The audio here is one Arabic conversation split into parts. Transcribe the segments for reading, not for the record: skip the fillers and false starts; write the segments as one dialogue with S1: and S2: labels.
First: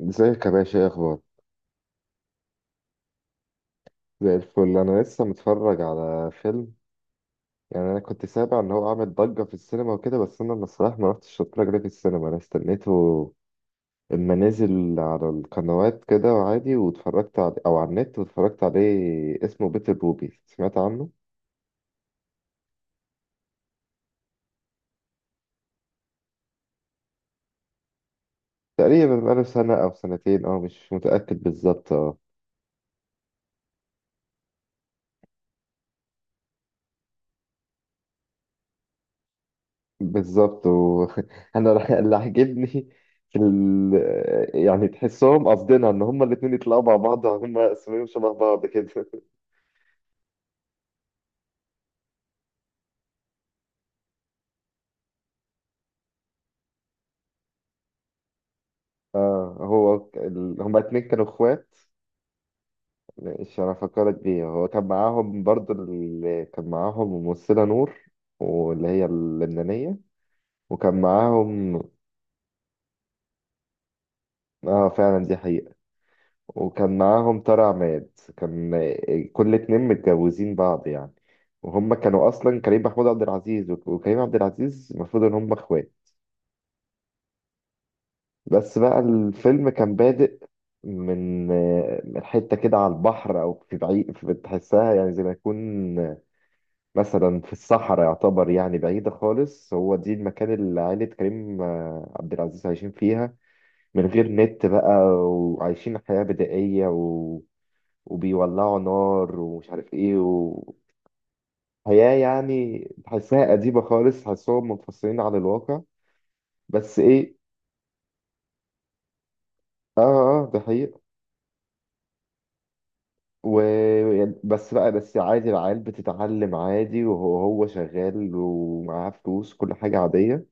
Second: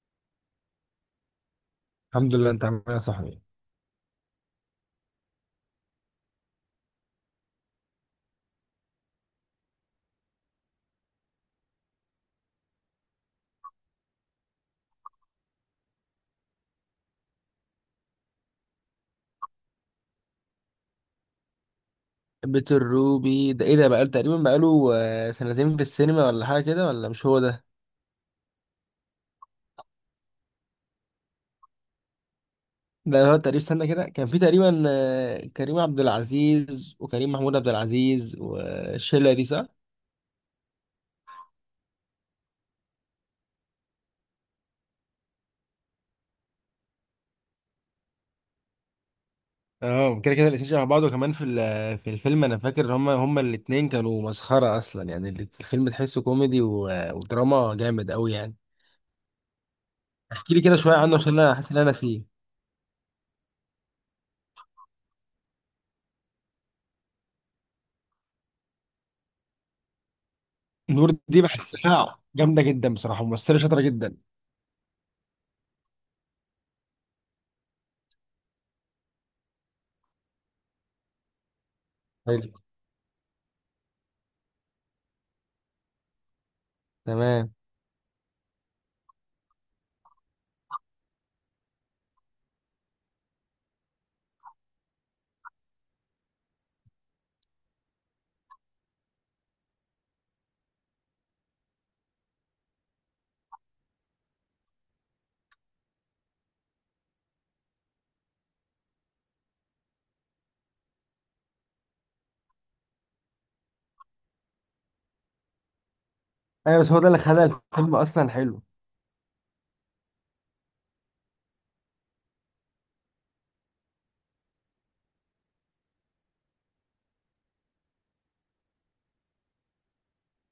S1: ازيك يا باشا؟ ايه اخبار؟
S2: الحمد لله. انت عامل ايه يا صاحبي؟
S1: زي الفل. انا لسه متفرج على فيلم. يعني انا كنت سامع ان هو عامل ضجه في السينما وكده، بس انا الصراحه ما رحتش اتفرج عليه في السينما. انا استنيته اما نزل على القنوات كده وعادي واتفرجت عليه، او على النت واتفرجت عليه. اسمه بيت الروبي، سمعت عنه؟
S2: بيت الروبي ده ايه؟ ده بقاله تقريبا بقاله آه، سنتين في السينما ولا حاجه كده، ولا مش هو ده؟
S1: تقريبا بقاله سنه او سنتين، او مش متاكد بالظبط اه،
S2: ده هو تقريبا. استنى كده، كان في تقريبا كريم عبد العزيز وكريم محمود عبد العزيز والشله دي، صح؟
S1: بالظبط و... اللي عاجبني في ال... يعني تحسهم، قصدنا ان هما الاتنين يطلعوا مع بعض. هما اسمهم شبه بعض كده.
S2: اه، كده كده الاتنين شبه بعض. وكمان في الفيلم انا فاكر ان هما الاتنين كانوا مسخره اصلا. يعني الفيلم تحسه كوميدي ودراما جامد قوي يعني. احكي لي كده
S1: هما
S2: شويه
S1: الاتنين
S2: عنه
S1: كانوا
S2: عشان انا
S1: اخوات.
S2: حاسس ان انا فيه.
S1: ماشي. انا فكرت بيه. هو كان معاهم برضه. اللي كان معاهم ممثلة نور، واللي هي اللبنانية. وكان
S2: نور دي
S1: معاهم.
S2: بحسها جامده جدا بصراحه، ممثله شاطره جدا.
S1: اه، فعلا دي حقيقة. وكان معاهم طارق عماد. كان كل اتنين متجوزين بعض يعني. وهم كانوا
S2: حلو.
S1: اصلا كريم محمود عبد العزيز وكريم عبد العزيز، المفروض ان هم اخوات.
S2: تمام.
S1: بس بقى الفيلم كان بادئ من من حته كده، على البحر او في بعيد. في بتحسها يعني زي ما يكون مثلا في الصحراء. يعتبر يعني بعيده خالص. هو دي المكان اللي عائله كريم عبد العزيز عايشين فيها، من غير نت بقى. وعايشين حياه بدائيه وبيولعوا نار ومش عارف ايه. وحياة يعني تحسها أديبة خالص، تحسهم منفصلين عن الواقع.
S2: ايوه، بس هو
S1: بس
S2: ده اللي
S1: ايه؟
S2: خلى الفيلم اصلا حلو.
S1: اه، اه، اه، ده حقيقة. و... بس بقى عادي، العيال بتتعلم عادي. وهو شغال ومعاه فلوس، كل حاجة عادية.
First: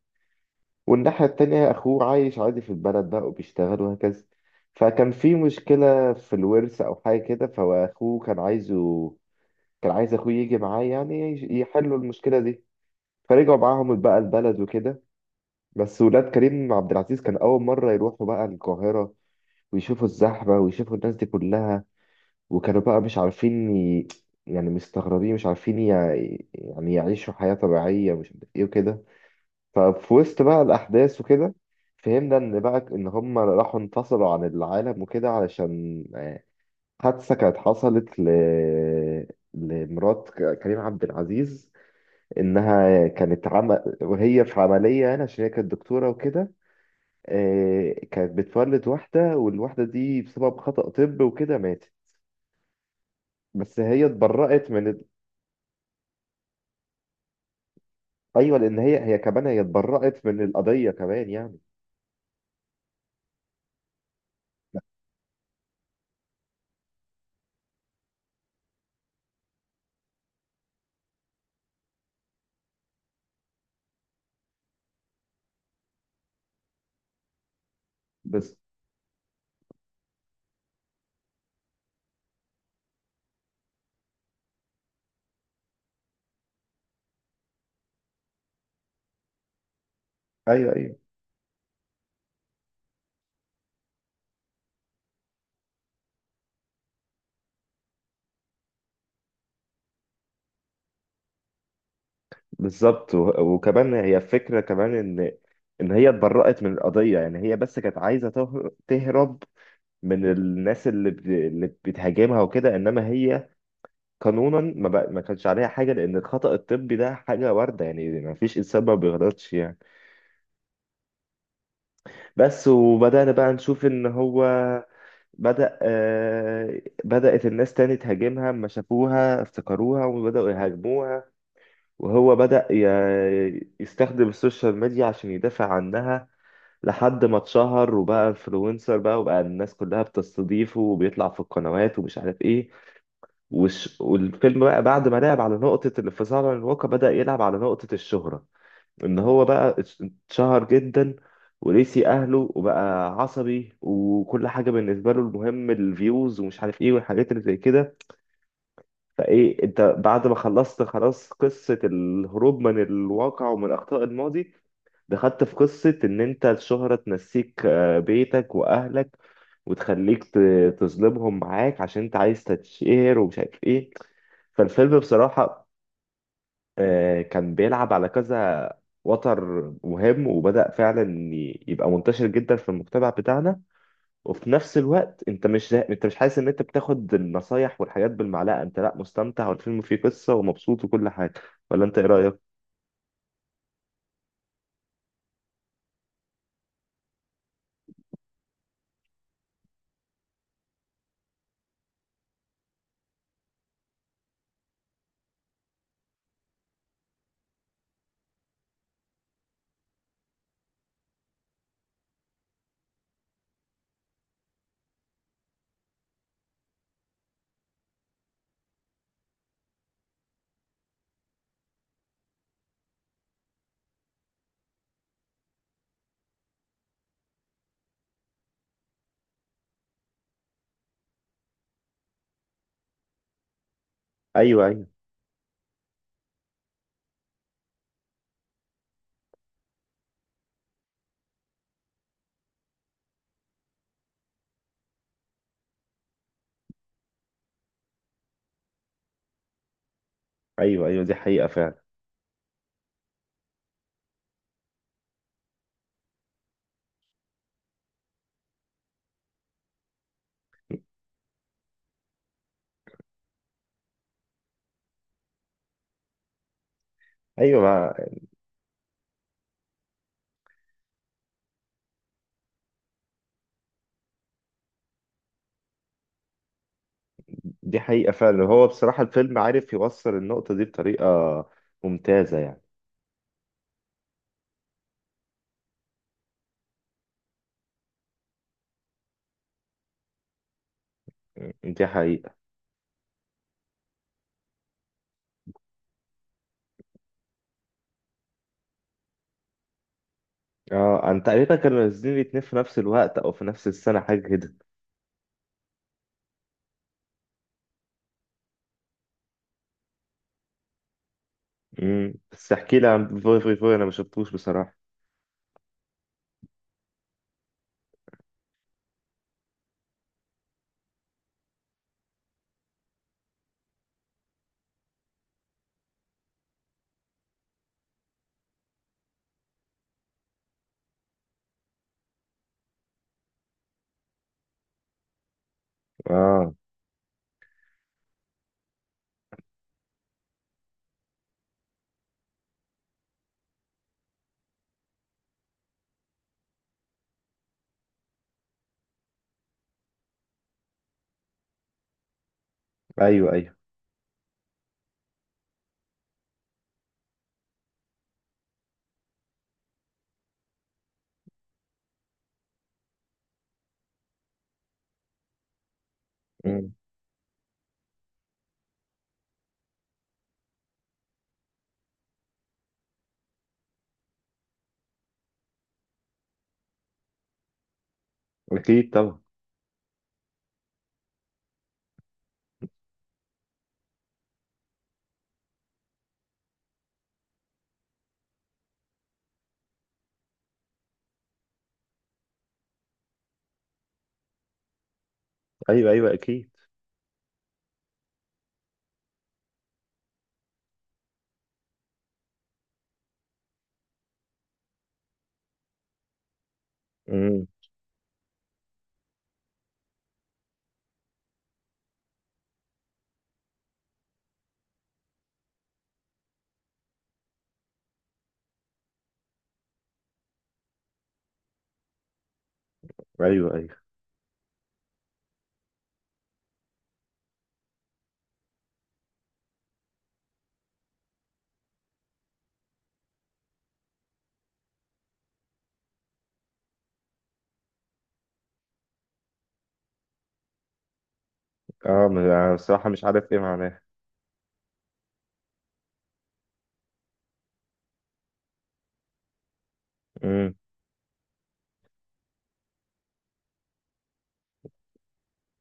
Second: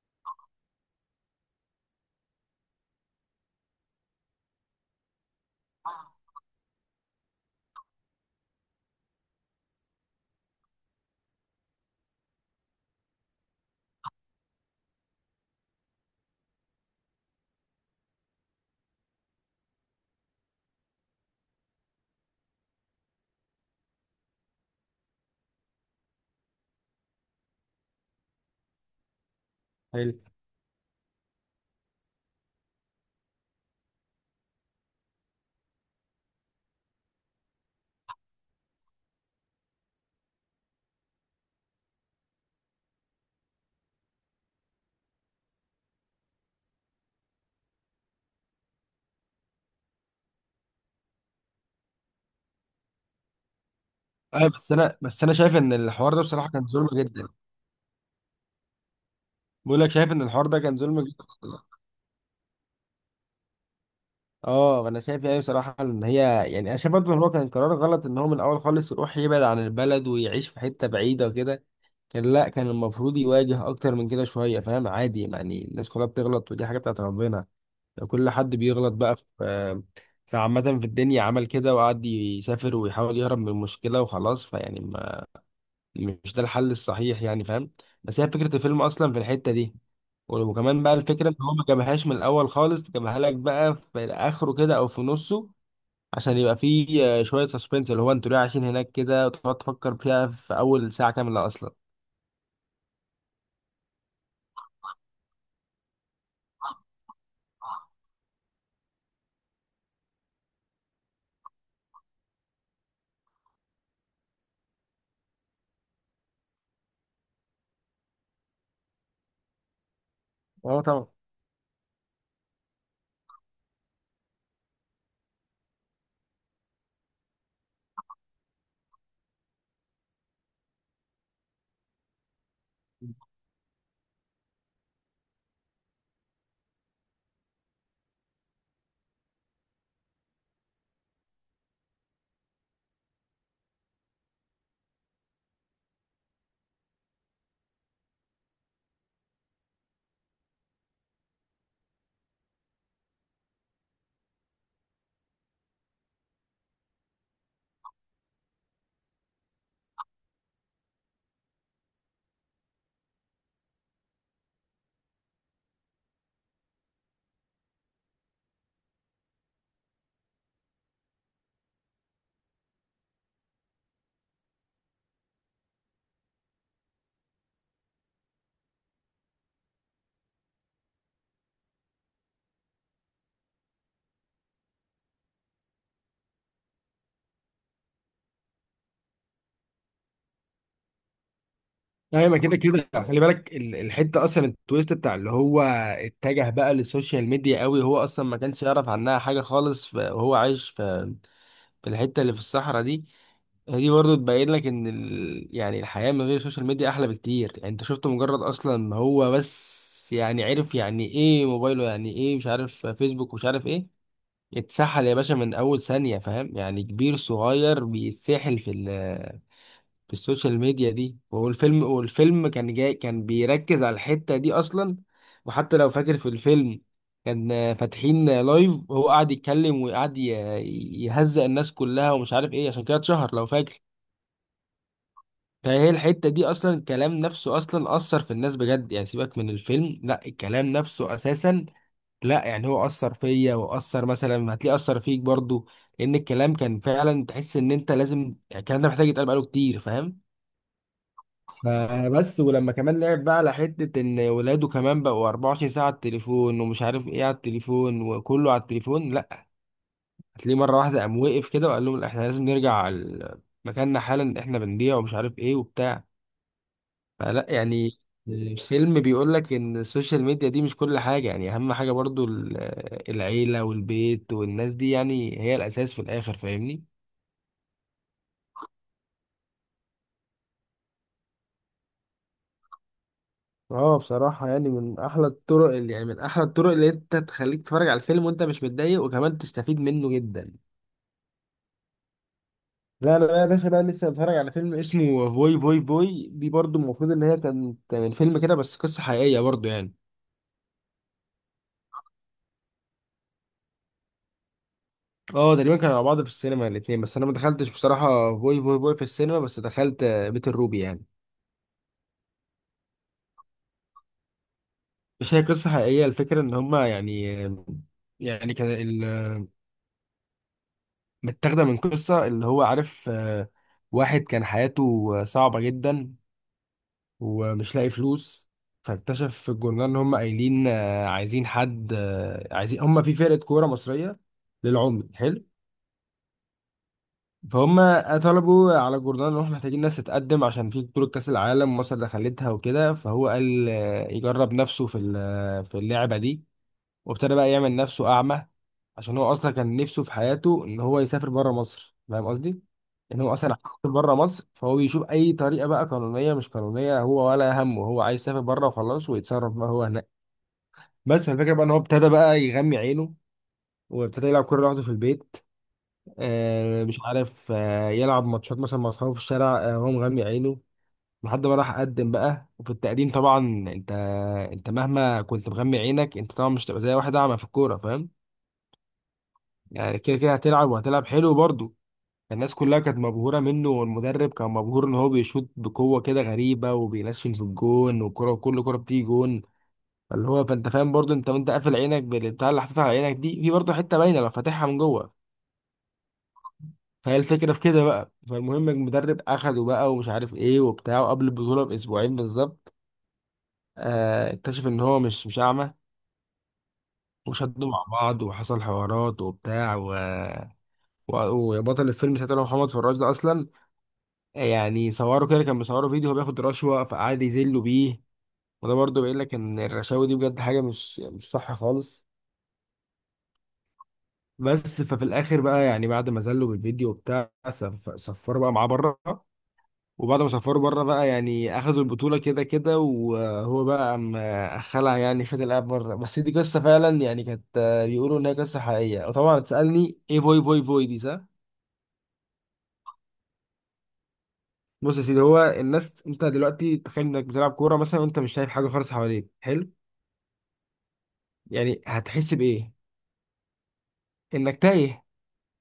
S1: والناحية التانية أخوه عايش عادي في البلد بقى وبيشتغل وهكذا. فكان في مشكلة في الورث أو حاجة كده. فأخوه كان عايز أخوه يجي معاه، يعني يحلوا المشكلة دي. فرجعوا معاهم بقى البلد وكده. بس ولاد كريم عبد العزيز كان أول مرة يروحوا بقى القاهرة ويشوفوا الزحمة ويشوفوا الناس دي كلها. وكانوا بقى مش عارفين يعني مستغربين، مش عارفين يعني يعيشوا حياة طبيعية، مش عارف إيه وكده.
S2: حلو.
S1: ففي وسط بقى الأحداث وكده، فهمنا إن بقى إن هم راحوا انفصلوا عن العالم وكده، علشان حادثة كانت حصلت لمرات كريم عبد العزيز. إنها كانت وهي في عملية، يعني عشان هي كانت دكتورة وكده. كانت بتولد واحدة، والواحدة دي بسبب خطأ طب وكده ماتت. بس هي
S2: ايوه،
S1: اتبرأت
S2: بس
S1: من
S2: انا
S1: ال...
S2: بس انا شايف ان الحوار ده بصراحه كان ظلم جدا.
S1: أيوة، لأن هي كمان هي
S2: بقول لك شايف ان
S1: اتبرأت من
S2: الحوار ده كان
S1: القضية
S2: ظلم جدا.
S1: كمان يعني.
S2: اه انا شايف، يعني بصراحه ان هي، يعني انا شايف برضه ان هو كان قرار غلط، ان هو من الاول خالص يروح يبعد عن البلد ويعيش في حته بعيده وكده. كان لا كان المفروض يواجه اكتر من كده شويه، فاهم؟ عادي يعني، الناس كلها بتغلط ودي حاجه بتاعت ربنا. كل
S1: بس،
S2: حد بيغلط بقى في عامه في الدنيا. عمل كده وقعد يسافر ويحاول يهرب من المشكله وخلاص، فيعني مش ده الحل الصحيح يعني، فاهم؟ بس هي فكرة الفيلم أصلا في الحتة دي.
S1: أيوة،
S2: وكمان بقى
S1: أيوة،
S2: الفكرة إن هو ما جابهاش من الأول خالص، جابها لك بقى في آخره كده أو في نصه عشان يبقى فيه شوية سسبنس، اللي هو أنتوا ليه عايشين هناك كده، وتقعد تفكر فيها في أول ساعة كاملة أصلا.
S1: بالظبط. وكمان هي فكرة كمان إن هي اتبرأت من القضية، يعني هي بس كانت عايزة تهرب من الناس اللي اللي بتهاجمها وكده. إنما هي قانونا ما كانش عليها حاجة، لأن الخطأ الطبي ده حاجة واردة. يعني ما فيش إنسان ما بيغلطش يعني.
S2: أه طبعا.
S1: بس، وبدأنا بقى نشوف إن هو بدأت الناس تاني تهاجمها، أما شافوها افتكروها وبدأوا يهاجموها. وهو بدأ يستخدم السوشيال ميديا عشان يدافع عنها، لحد ما اتشهر وبقى انفلونسر، بقى وبقى الناس كلها بتستضيفه وبيطلع في القنوات ومش عارف ايه. والفيلم بقى، بعد ما لعب على نقطة الانفصال عن الواقع، بدأ يلعب على نقطة الشهرة، ان هو بقى اتشهر جدا ونسي اهله وبقى عصبي، وكل حاجه بالنسبه له المهم الفيوز ومش عارف ايه والحاجات اللي زي كده. فايه، انت بعد ما خلصت خلاص قصه الهروب من الواقع ومن اخطاء الماضي، دخلت في قصه ان انت الشهره تنسيك بيتك واهلك، وتخليك تظلمهم معاك عشان انت عايز تتشهر ومش عارف ايه. فالفيلم بصراحه، كان بيلعب على كذا وتر مهم، وبدأ فعلا يبقى منتشر جدا في المجتمع بتاعنا. وفي نفس الوقت انت مش حاسس ان انت بتاخد النصايح والحاجات بالمعلقة. انت لا، مستمتع والفيلم فيه قصة ومبسوط وكل حاجة، ولا انت ايه
S2: ايوه، ما
S1: رأيك؟
S2: كده كده خلي بالك الحته اصلا، التويست بتاع اللي هو اتجه بقى للسوشيال ميديا قوي. هو اصلا ما كانش يعرف عنها حاجه خالص، وهو عايش في الحته اللي في الصحراء دي. دي برضه تبين لك ان يعني الحياة من غير السوشيال ميديا احلى بكتير يعني. انت شفت مجرد اصلا ما هو بس يعني عرف يعني ايه موبايله، يعني ايه مش عارف فيسبوك ومش عارف ايه. اتسحل يا باشا من اول ثانية، فاهم يعني؟ كبير صغير بيتسحل في السوشيال ميديا دي. والفيلم كان جاي، كان بيركز على الحتة دي اصلا. وحتى لو فاكر في الفيلم، كان فاتحين لايف وهو قاعد يتكلم وقاعد يهزأ الناس كلها ومش عارف ايه، عشان كده اتشهر لو فاكر.
S1: ايوه، ايوه،
S2: فهي الحتة دي أصلا، الكلام نفسه أصلا أثر في الناس بجد يعني. سيبك من الفيلم، لا الكلام نفسه أساسا. لا يعني، هو أثر فيا وأثر، مثلا هتلاقيه أثر فيك برضو. لأن الكلام كان فعلا تحس إن أنت لازم، يعني الكلام ده محتاج يتقال بقاله كتير، فاهم؟
S1: ايوه، ايوه، دي حقيقة فعلا.
S2: فبس، ولما كمان لعب بقى على حتة إن ولاده كمان بقوا 24 ساعة على التليفون ومش عارف إيه، على التليفون وكله على التليفون. لا، هتلاقيه مرة واحدة قام وقف كده وقال لهم لأ، إحنا لازم نرجع على مكاننا حالا، إحنا بنضيع ومش عارف إيه وبتاع. فلا
S1: ايوه،
S2: يعني الفيلم بيقول لك ان السوشيال ميديا دي مش كل حاجة يعني. اهم حاجة برضو العيلة والبيت والناس دي يعني، هي الاساس في الاخر، فاهمني؟
S1: دي حقيقة فعلا. هو بصراحة الفيلم عارف يوصل النقطة دي بطريقة ممتازة يعني.
S2: اه بصراحة يعني، من أحلى الطرق اللي، يعني من أحلى الطرق اللي أنت تخليك تتفرج على الفيلم وأنت مش متضايق وكمان تستفيد منه جدا.
S1: دي حقيقة.
S2: لا لا لا يا باشا، بقى لسه بتفرج على فيلم اسمه فوي فوي فوي. دي برضو المفروض ان هي كانت من فيلم كده، بس قصة حقيقية برضو يعني.
S1: اه، انا تقريبا كانوا نازلين الاتنين في نفس الوقت او في نفس السنة، حاجة كده.
S2: اه تقريبا كانوا مع بعض في السينما الاتنين، بس انا ما دخلتش بصراحة فوي فوي فوي في السينما، بس دخلت بيت الروبي يعني.
S1: بس احكي لي عن فوي فوي فوي، انا ما شفتوش بصراحة.
S2: مش هي قصة حقيقية؟ الفكرة إن هما يعني، يعني متاخدة من قصة اللي هو عارف واحد كان حياته صعبة جدا ومش لاقي فلوس. فاكتشف في الجورنال إن هما قايلين عايزين حد، عايزين هما في فرقة كورة مصرية للعمي. حلو.
S1: اه،
S2: فهم طلبوا على الجورنال إن إحنا محتاجين ناس تتقدم، عشان في بطولة كأس العالم مصر دخلتها وكده. فهو قال يجرب نفسه في اللعبة دي. وابتدى بقى يعمل نفسه أعمى، عشان هو أصلا كان نفسه في حياته إن هو يسافر بره مصر، فاهم قصدي؟ إن
S1: ايوه،
S2: هو أصلا
S1: ايوه.
S2: عايز يسافر بره مصر. فهو بيشوف أي طريقة بقى، قانونية مش قانونية هو ولا همه، هو عايز يسافر بره وخلاص ويتصرف بقى هو هناك. بس الفكرة بقى إن هو ابتدى بقى يغمي عينه، وابتدى يلعب كورة لوحده في البيت.
S1: مم.
S2: آه مش عارف، آه يلعب ماتشات مثلا مع أصحابه في الشارع آه، وهو مغمي عينه. لحد ما راح قدم بقى، وفي التقديم طبعا انت، انت مهما كنت مغمي عينك، انت طبعا مش هتبقى زي واحد اعمى في الكوره، فاهم؟
S1: اكيد طبعا.
S2: يعني كده كده هتلعب، وهتلعب حلو برضه. الناس كلها كانت مبهورة منه، والمدرب كان مبهور ان هو بيشوط بقوة كده غريبة، وبينشن في الجون، والكرة كل كرة بتيجي جون. فاللي هو، فانت فاهم برضه، انت وانت قافل عينك بالبتاع اللي حاططها على عينك دي، في برضه حتة باينة لو فاتحها من جوه.
S1: ايوه، ايوه، اكيد.
S2: فهي الفكرة في كده بقى. فالمهم المدرب اخده بقى ومش عارف ايه وبتاع، وقبل البطولة باسبوعين بالظبط آه اكتشف ان هو مش اعمى.
S1: مم.
S2: وشدوا مع بعض وحصل حوارات وبتاع و... وبطل الفيلم ساعتها اللي هو محمد فراج ده اصلا، يعني صوروا كده، كان بيصوروا فيديو هو بياخد رشوة، فقعد يذلوا بيه. وده برضه بيقول لك ان الرشاوي دي بجد حاجة مش صح خالص.
S1: ايوه، ايوه،
S2: بس ففي الاخر بقى يعني بعد ما ذلوا بالفيديو وبتاع سفروا بقى معاه بره. وبعد ما سفروا بره بقى يعني اخدوا البطولة كده كده، وهو بقى قام خلع، يعني خد الاب بره. بس دي قصة فعلا يعني كانت، بيقولوا ان هي قصة حقيقية. وطبعا تسألني ايه فوي فوي فوي دي، صح؟
S1: اه، أنا بصراحة مش عارف ايه معناها.
S2: بص يا سيدي، هو الناس، انت دلوقتي تخيل انك بتلعب كورة مثلا وانت مش شايف حاجة خالص حواليك، حلو.
S1: مم.
S2: يعني هتحس بايه؟ انك تايه.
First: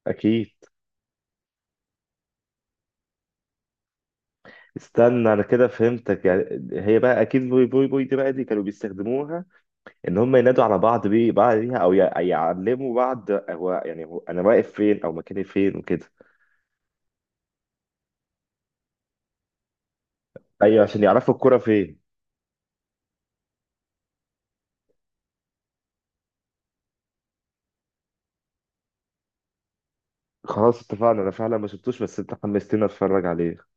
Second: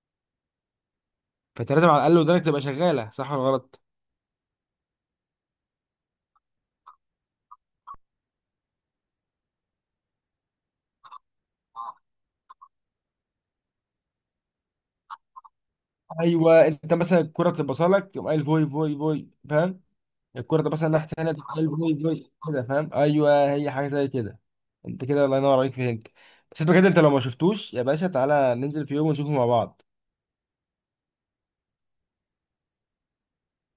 S1: اكيد.
S2: فانت لازم على الاقل ودانك تبقى شغاله، صح ولا غلط؟
S1: استنى انا كده فهمتك يعني. هي بقى اكيد فوي فوي فوي دي، بقى دي كانوا بيستخدموها. ان هم ينادوا على بعض بيه، بعض ليها، او يعلموا بعض هو انا واقف فين او مكاني فين وكده.
S2: ايوه انت مثلا الكره بتبقى لك، تقوم قايل فوي فوي فوي، فاهم؟ الكره ده
S1: ايوه،
S2: مثلا
S1: عشان
S2: ناحيه ثانيه،
S1: يعرفوا
S2: تقوم
S1: الكرة
S2: قايل
S1: فين.
S2: فوي فوي كده، فاهم؟ ايوه هي حاجه زي كده. انت كده الله ينور عليك، فهمت. بس انت كده، انت لو ما شفتوش يا باشا، تعالى ننزل في يوم ونشوفه مع بعض.
S1: خلاص اتفقنا. انا فعلا ما شفتوش، بس انت حمستني اتفرج عليه.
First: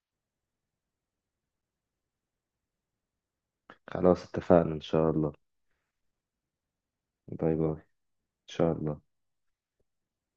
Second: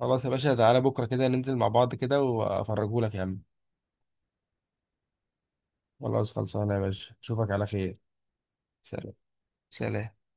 S2: خلاص يا باشا، تعالى بكره كده ننزل مع بعض كده وافرجهولك يا عم.
S1: خلاص اتفقنا إن شاء الله.
S2: خلاص خلصانه يا باشا، اشوفك
S1: باي
S2: على
S1: باي
S2: خير.
S1: إن شاء الله.
S2: سلام. سلام.